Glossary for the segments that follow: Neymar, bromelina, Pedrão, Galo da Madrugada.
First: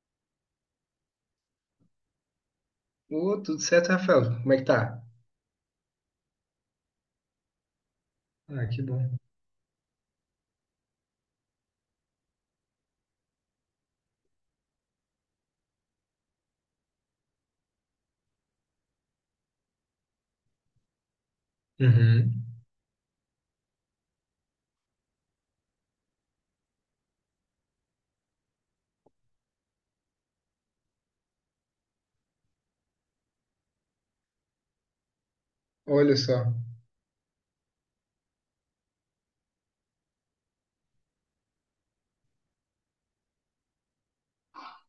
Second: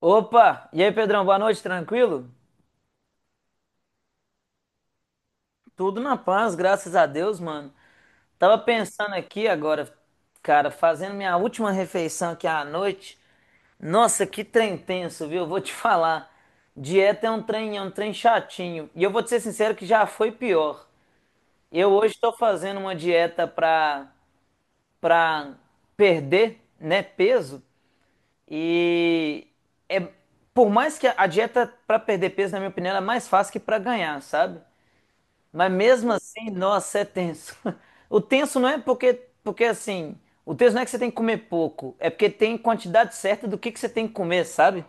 Opa! E aí, Pedrão, boa noite, tranquilo? Ô, tudo certo, Rafael? Como é que tá? Tudo na paz, graças a Deus, mano. Tava Ah, que pensando bom. aqui agora, cara, fazendo minha última refeição aqui à noite. Nossa, que trem tenso, viu? Vou te falar. Dieta é um trem chatinho. E eu vou te ser sincero que já foi pior. Eu hoje Uhum. estou fazendo uma dieta pra perder, né, peso. E é, por mais que a dieta pra perder peso, na minha opinião, ela é mais fácil que pra ganhar, sabe? Mas mesmo Olha só. assim, nossa, é tenso. O tenso não porque assim, o tenso não é que você tem que comer pouco, é porque tem quantidade certa do que você tem que comer, sabe?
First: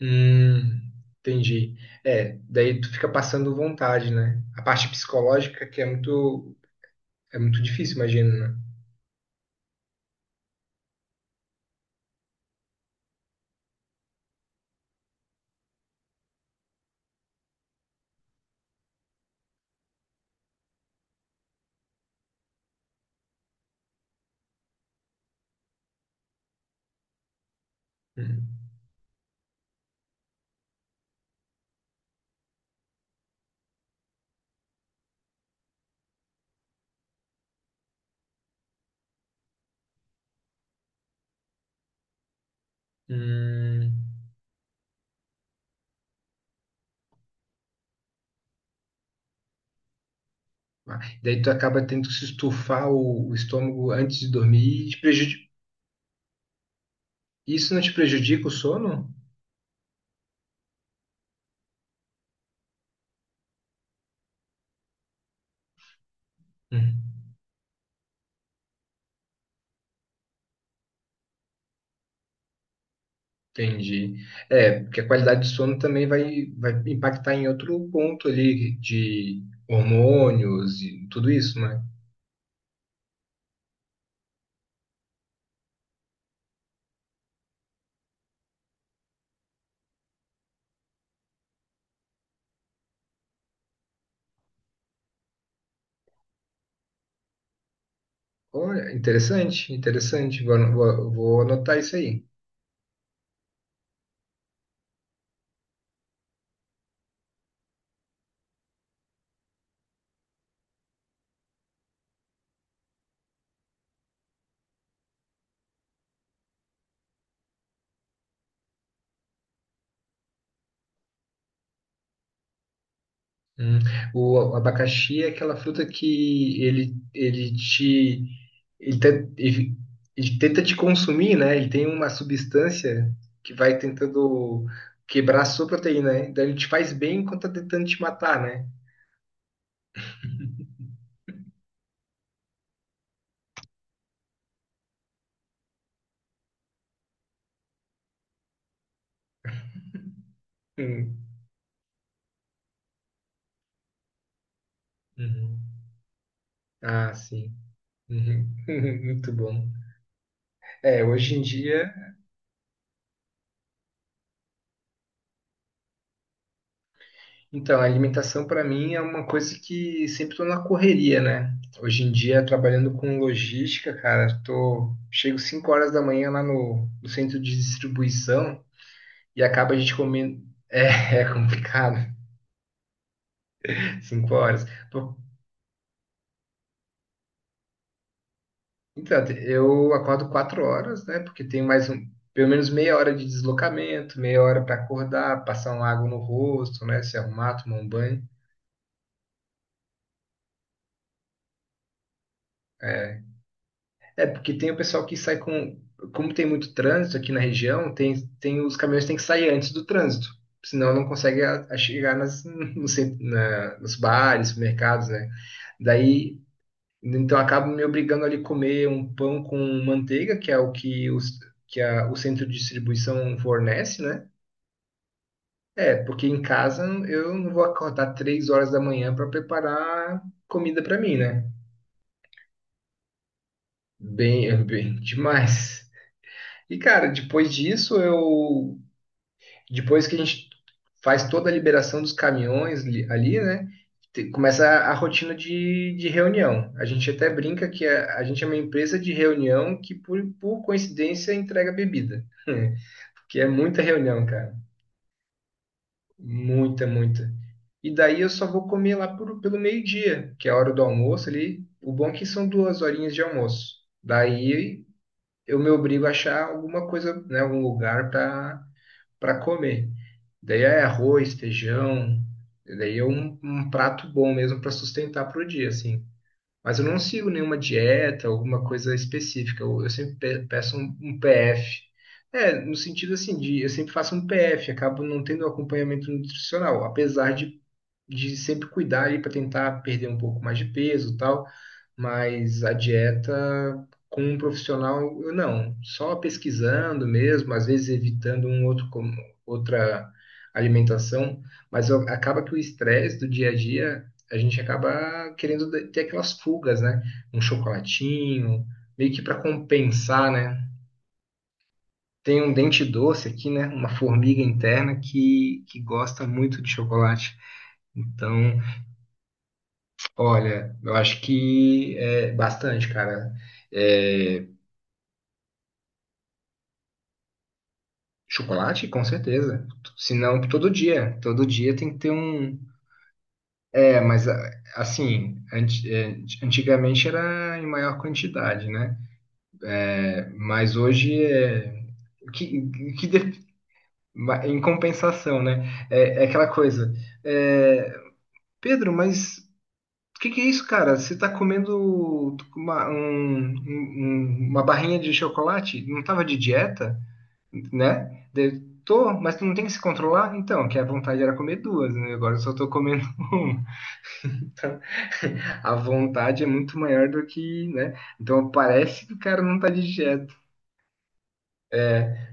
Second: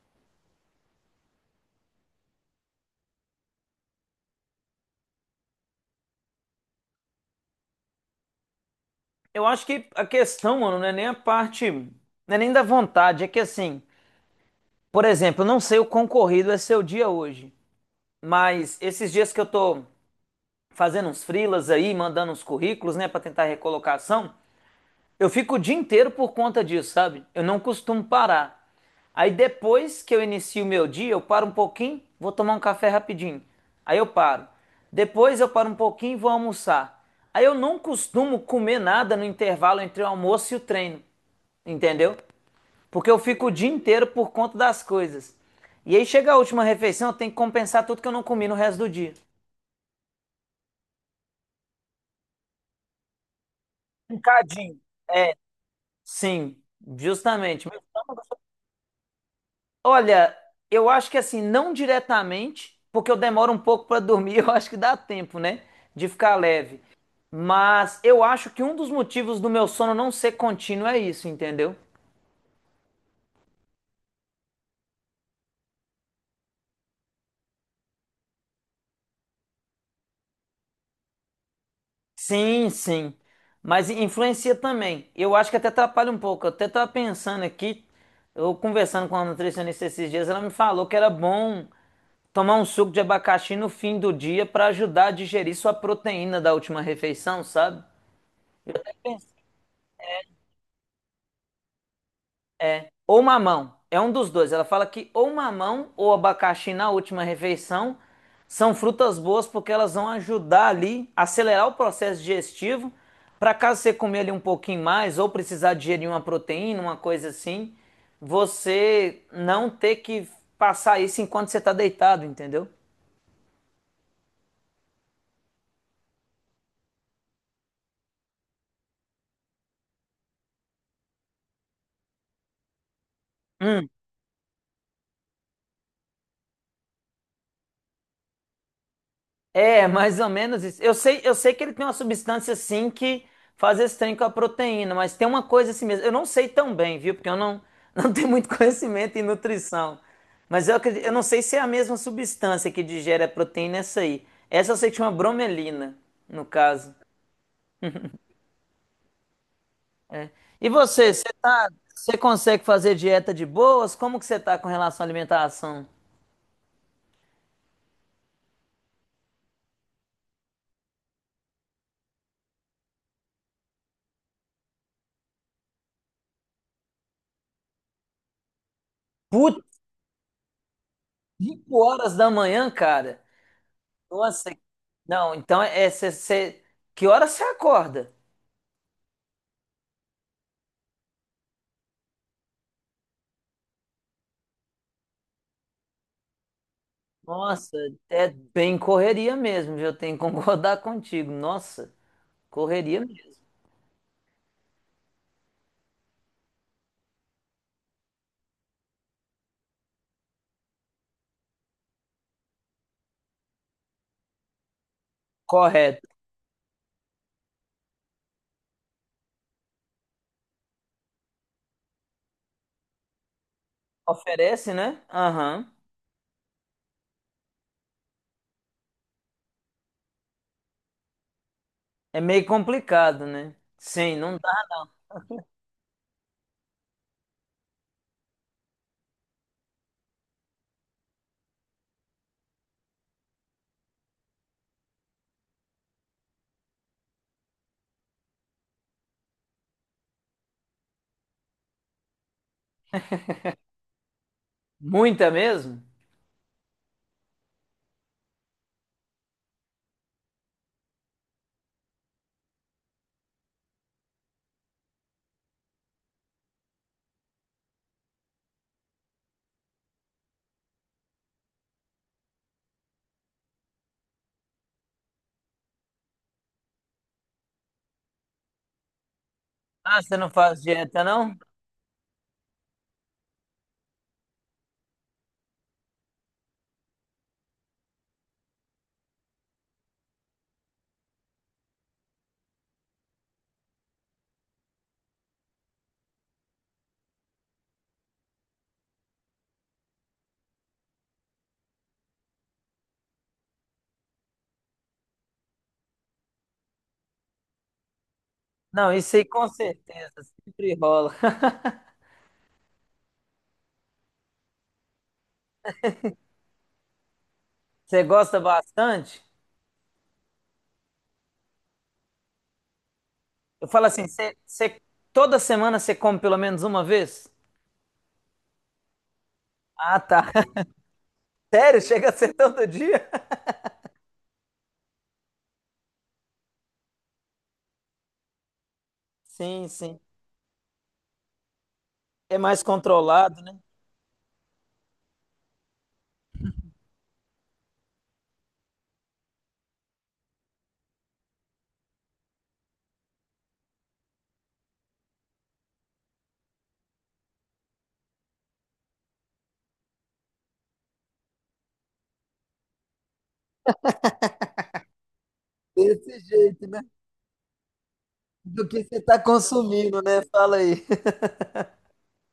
Hum. Entendi. É, daí tu fica passando vontade, né? A parte psicológica que é muito difícil, imagino, né? Eu acho que a questão, mano, não é nem a parte, não é nem da vontade, é que assim, por exemplo, eu não sei o quão corrido é seu dia hoje, mas esses dias que eu tô fazendo uns freelas aí, mandando uns currículos, né, pra tentar recolocação. Eu fico o dia inteiro por conta disso, sabe? Eu não costumo Hum, parar. Aí depois que eu inicio o meu dia, eu paro um pouquinho, vou tomar um café rapidinho. Aí eu paro. Depois eu paro um pouquinho e vou almoçar. Aí eu não costumo comer nada no intervalo entre o almoço e o treino. Entendeu? Porque eu fico o dia hum. inteiro por conta das coisas. E aí chega a última refeição, eu tenho que compensar tudo que eu não comi no resto do dia. Ah, daí tu acaba tendo que se estufar o estômago antes de Picadinho. dormir e te prejudica. Sim, justamente. Isso Meu não te estômago. prejudica o sono? Olha, eu acho que assim, não diretamente, porque eu demoro um pouco para dormir, eu acho que dá tempo, né, de ficar leve. Hum. Mas eu acho que um dos motivos do meu sono não ser contínuo é isso, entendeu? Entendi. É, porque a qualidade de sono também vai impactar em outro ponto ali de hormônios e tudo isso, né? Sim, sim. Mas influencia também. Eu acho que até atrapalha um pouco. Eu até tava pensando aqui, eu conversando com a nutricionista esses dias, ela me falou que era bom tomar um suco de abacaxi no fim do dia para ajudar a digerir sua proteína da última refeição, sabe? Olha, interessante, interessante. Vou anotar isso aí. Ou mamão. É um dos dois. Ela fala que ou mamão ou abacaxi na última refeição são frutas boas porque elas vão ajudar ali a acelerar o processo digestivo. Para caso você comer ali um pouquinho mais ou precisar digerir uma proteína, uma coisa assim, você não ter que passar isso enquanto você está deitado, entendeu? Hum. O abacaxi é aquela fruta que ele, te- ele- ele tenta te consumir, né? Ele tem uma substância que vai tentando quebrar a sua proteína, né? Então ele te faz bem enquanto tá tentando te matar, né? É, mais ou menos isso. Eu sei que ele tem uma substância assim que faz esse trem com a proteína, mas tem uma coisa assim mesmo. Eu não sei tão bem, viu? Porque eu não, não tenho muito conhecimento em nutrição. Mas eu acredito, eu não Hum. sei se é a mesma substância que digere a proteína essa aí. Essa eu sei que chama Uhum. bromelina, no caso. Ah, sim. Uhum. Muito bom. E É, você, você hoje em tá, dia, você consegue fazer dieta de boas? Como que você tá com relação à alimentação? então, a alimentação para mim é uma coisa que sempre tô na correria, né? Hoje em dia, trabalhando com logística, cara, chego 5 horas da manhã lá no centro de distribuição e Putz, acaba a gente comendo. É, é 5 complicado, horas da manhã, cara. cinco Nossa, horas. Pô, não, então é, é cê- cê- que hora você acorda? Então, eu acordo 4 horas, né? Porque tem mais um, pelo menos meia hora de deslocamento, meia hora para acordar, passar uma água no rosto, né? Se arrumar, Nossa, tomar um banho. é bem correria mesmo, viu? Eu tenho que concordar contigo. Nossa, correria É, mesmo. É, porque tem o pessoal que sai com. Como tem muito trânsito aqui na região, tem os caminhões têm que sair antes do trânsito. Senão não consegue a chegar no cent- na- nos bares, supermercados, né? Correto. Daí, então acabo me obrigando ali a comer um pão com manteiga, que é o que, os, que a, o centro de distribuição fornece, né? Oferece, né? Aham. É, porque em casa eu não vou acordar 3 horas da manhã para preparar comida para mim, né? É meio complicado, né? Sim, não Bem, é dá. bem demais. E, cara, depois disso, eu. Depois que a gente faz toda a liberação dos caminhões ali, né? Começa a rotina de reunião. A gente até brinca que a gente é uma empresa de reunião que, por coincidência, entrega bebida. Que é muita reunião, cara. Muita mesmo? Muita, muita. E daí eu só vou comer lá pelo meio-dia, que é a hora do almoço ali. O bom é que são 2 horinhas de almoço. Daí eu me obrigo a achar alguma coisa, né, algum lugar para comer. Daí é arroz, feijão, daí é um prato bom mesmo para sustentar pro dia, assim. Mas eu não sigo nenhuma dieta, alguma coisa específica. Eu Ah, você sempre não faz peço um, dieta, um não? PF. É, no sentido assim de eu sempre faço um PF, acabo não tendo acompanhamento nutricional, apesar de sempre cuidar aí para tentar perder um pouco mais de peso e tal, mas a dieta com um profissional, eu não, só pesquisando mesmo, às vezes evitando um outro outra alimentação, mas acaba que o estresse do dia a dia, a gente acaba querendo ter aquelas fugas, né? Um chocolatinho, Não, meio isso que aí para com certeza, compensar, né? sempre rola. Tem um dente doce aqui, né? Uma formiga interna que gosta muito de chocolate. Você gosta Então, bastante? Olha, eu acho que é bastante, cara. Eu falo assim, É, toda semana você come pelo menos uma vez? chocolate, com certeza. Ah, Se tá. não, todo dia. Todo dia Sério? tem que Chega ter a ser um. todo dia? É, mas assim, antigamente era em maior quantidade, né? Sim, sim. É. Mas hoje é. É mais Que, que de- controlado, né? Em compensação, né? É, é aquela coisa. é, Pedro, mas o que que é isso, cara? Você tá comendo uma barrinha de chocolate? Não tava de dieta, né? Daí, mas tu não tem que se controlar? Então, que a vontade era comer duas, né? Agora eu só tô comendo uma. Então, a Desse vontade é jeito, muito né? maior do que, né? Então Do que você parece que está o cara não tá de consumindo, né? dieta, Fala aí.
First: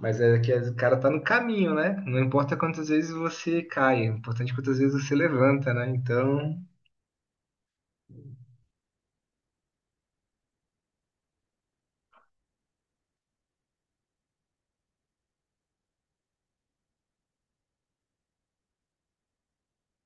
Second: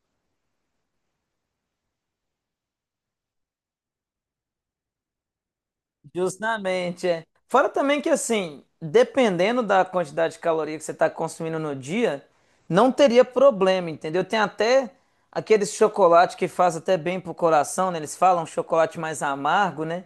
mas é que o cara tá no caminho, né? Não importa quantas vezes você cai, é importante quantas vezes você levanta, né? Então, Justamente, é. Fora também que, assim, dependendo da quantidade de caloria que você está consumindo no dia, não teria problema, entendeu? Tem até aqueles chocolate que faz até bem pro coração, né? Eles falam chocolate mais amargo, né?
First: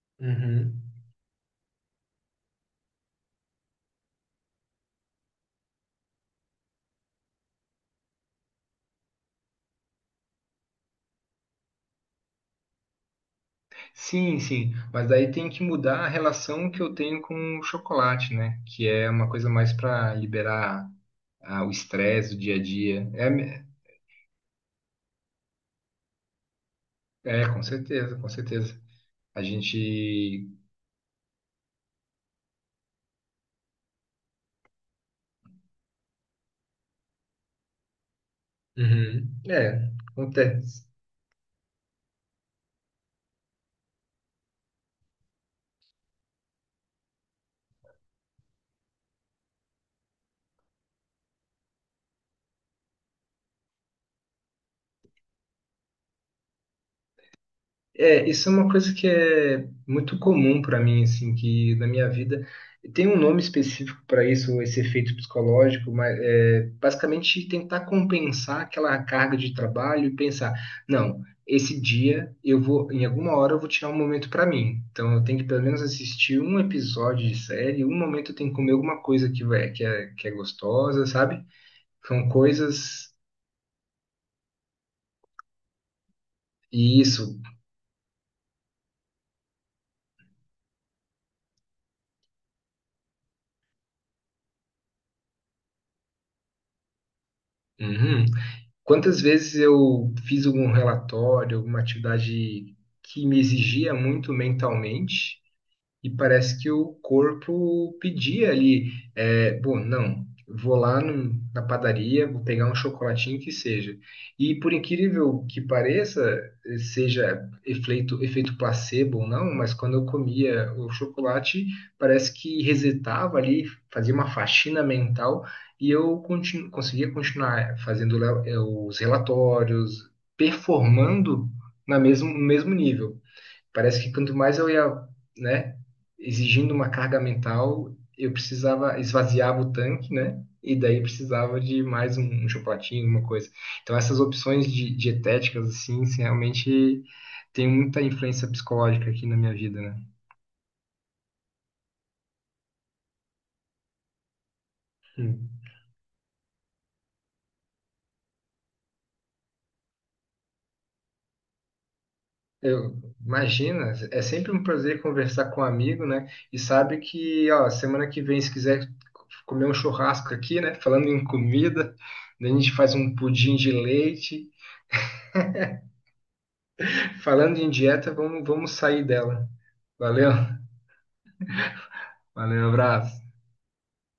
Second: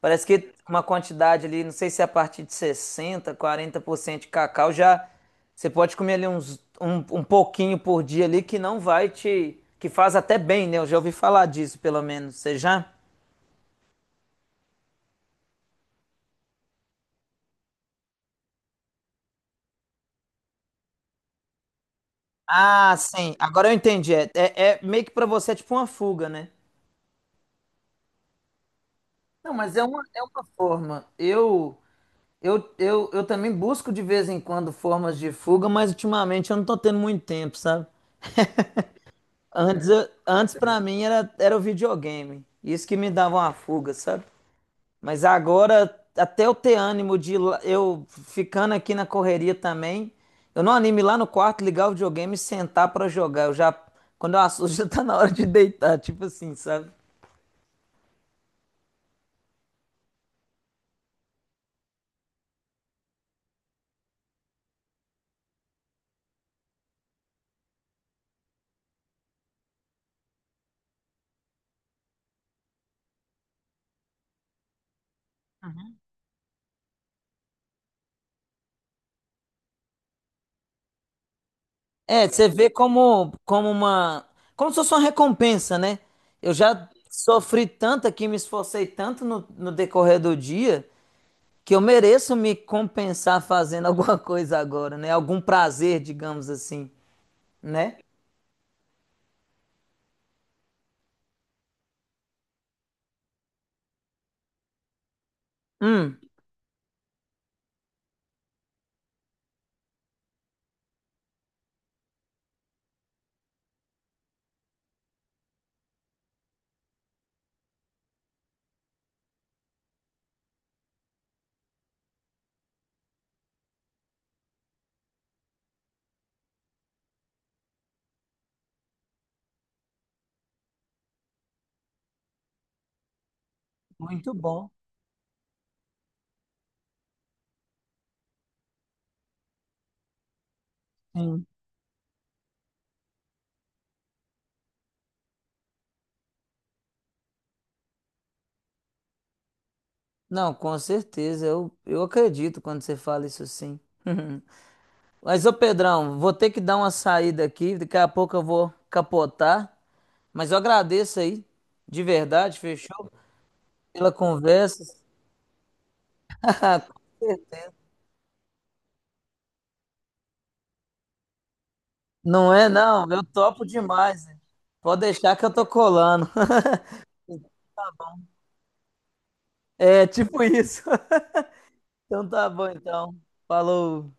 Parece que uma Uhum. quantidade ali, não sei se é a partir de sessenta, quarenta por cento de cacau já você pode comer ali um pouquinho por dia ali que não vai te, que faz até bem, né? Eu já ouvi falar disso, pelo menos. Você já? Sim, sim, mas daí tem que mudar a relação que eu tenho com o chocolate, né? Que é uma coisa mais para liberar o estresse do dia a Ah, dia. É, sim. Agora eu entendi. Meio que pra você é tipo uma fuga, né? É, com certeza, com certeza. A Não, mas é uma gente. forma. Eu também busco de vez em quando formas de fuga, mas ultimamente eu não tô tendo muito tempo, sabe? Uhum. É, Antes para acontece. mim era o videogame. Isso que me dava uma fuga, sabe? Mas agora, até eu ter ânimo de ir lá- eu ficando aqui na correria também, eu não animo ir lá no quarto, ligar o videogame e sentar pra jogar. Eu já, quando eu assusto, já tá na hora de deitar, tipo assim, sabe? É, isso é uma coisa que é muito comum para mim, assim, que na minha vida. Tem um nome específico para isso, esse efeito psicológico, mas é, basicamente tentar compensar aquela carga de trabalho e pensar, não, esse dia eu vou, em alguma hora eu vou tirar um momento para mim. Então eu tenho que pelo menos assistir um episódio de série, um momento eu tenho que comer alguma coisa que é gostosa, sabe? É, São você vê coisas. Como uma, como se fosse uma recompensa, né? Eu já E isso. sofri tanto aqui, me esforcei tanto no decorrer do dia que eu mereço me compensar fazendo alguma coisa agora, né? Algum prazer, digamos assim, né? Uhum. Quantas vezes eu fiz algum relatório, alguma atividade que me exigia muito mentalmente, e Hum, parece que o corpo pedia ali, bom, não, vou lá na padaria, vou pegar um chocolatinho que seja. E por incrível que pareça, seja efeito placebo ou não, mas quando eu comia o chocolate, parece que resetava ali, fazia uma faxina mental e eu conseguia continuar fazendo os relatórios, performando no mesmo nível. Parece que muito quanto mais bom. eu ia, né, exigindo uma carga mental, eu precisava esvaziava o tanque, né? E daí Sim. precisava de mais um chocolatinho, alguma coisa. Então essas opções dietéticas assim, realmente tem muita influência psicológica aqui na minha vida, né? Não, com certeza, eu acredito quando você fala isso sim. Mas, Hum. ô Pedrão, vou ter que dar uma saída aqui, daqui a pouco eu vou capotar, mas eu agradeço aí, de verdade, Eu, fechou? imagina, Pela é sempre um conversa. prazer conversar com um amigo, né? E sabe Com que, ó, certeza. semana que vem, se quiser comer um churrasco aqui, né? Falando em comida, daí Não a é, gente faz não, um eu pudim topo de demais. Né? leite, Pode deixar que eu tô colando. Falando em dieta, vamos sair dela. É, Valeu, tipo isso. Então tá bom, valeu, então. abraço. Falou.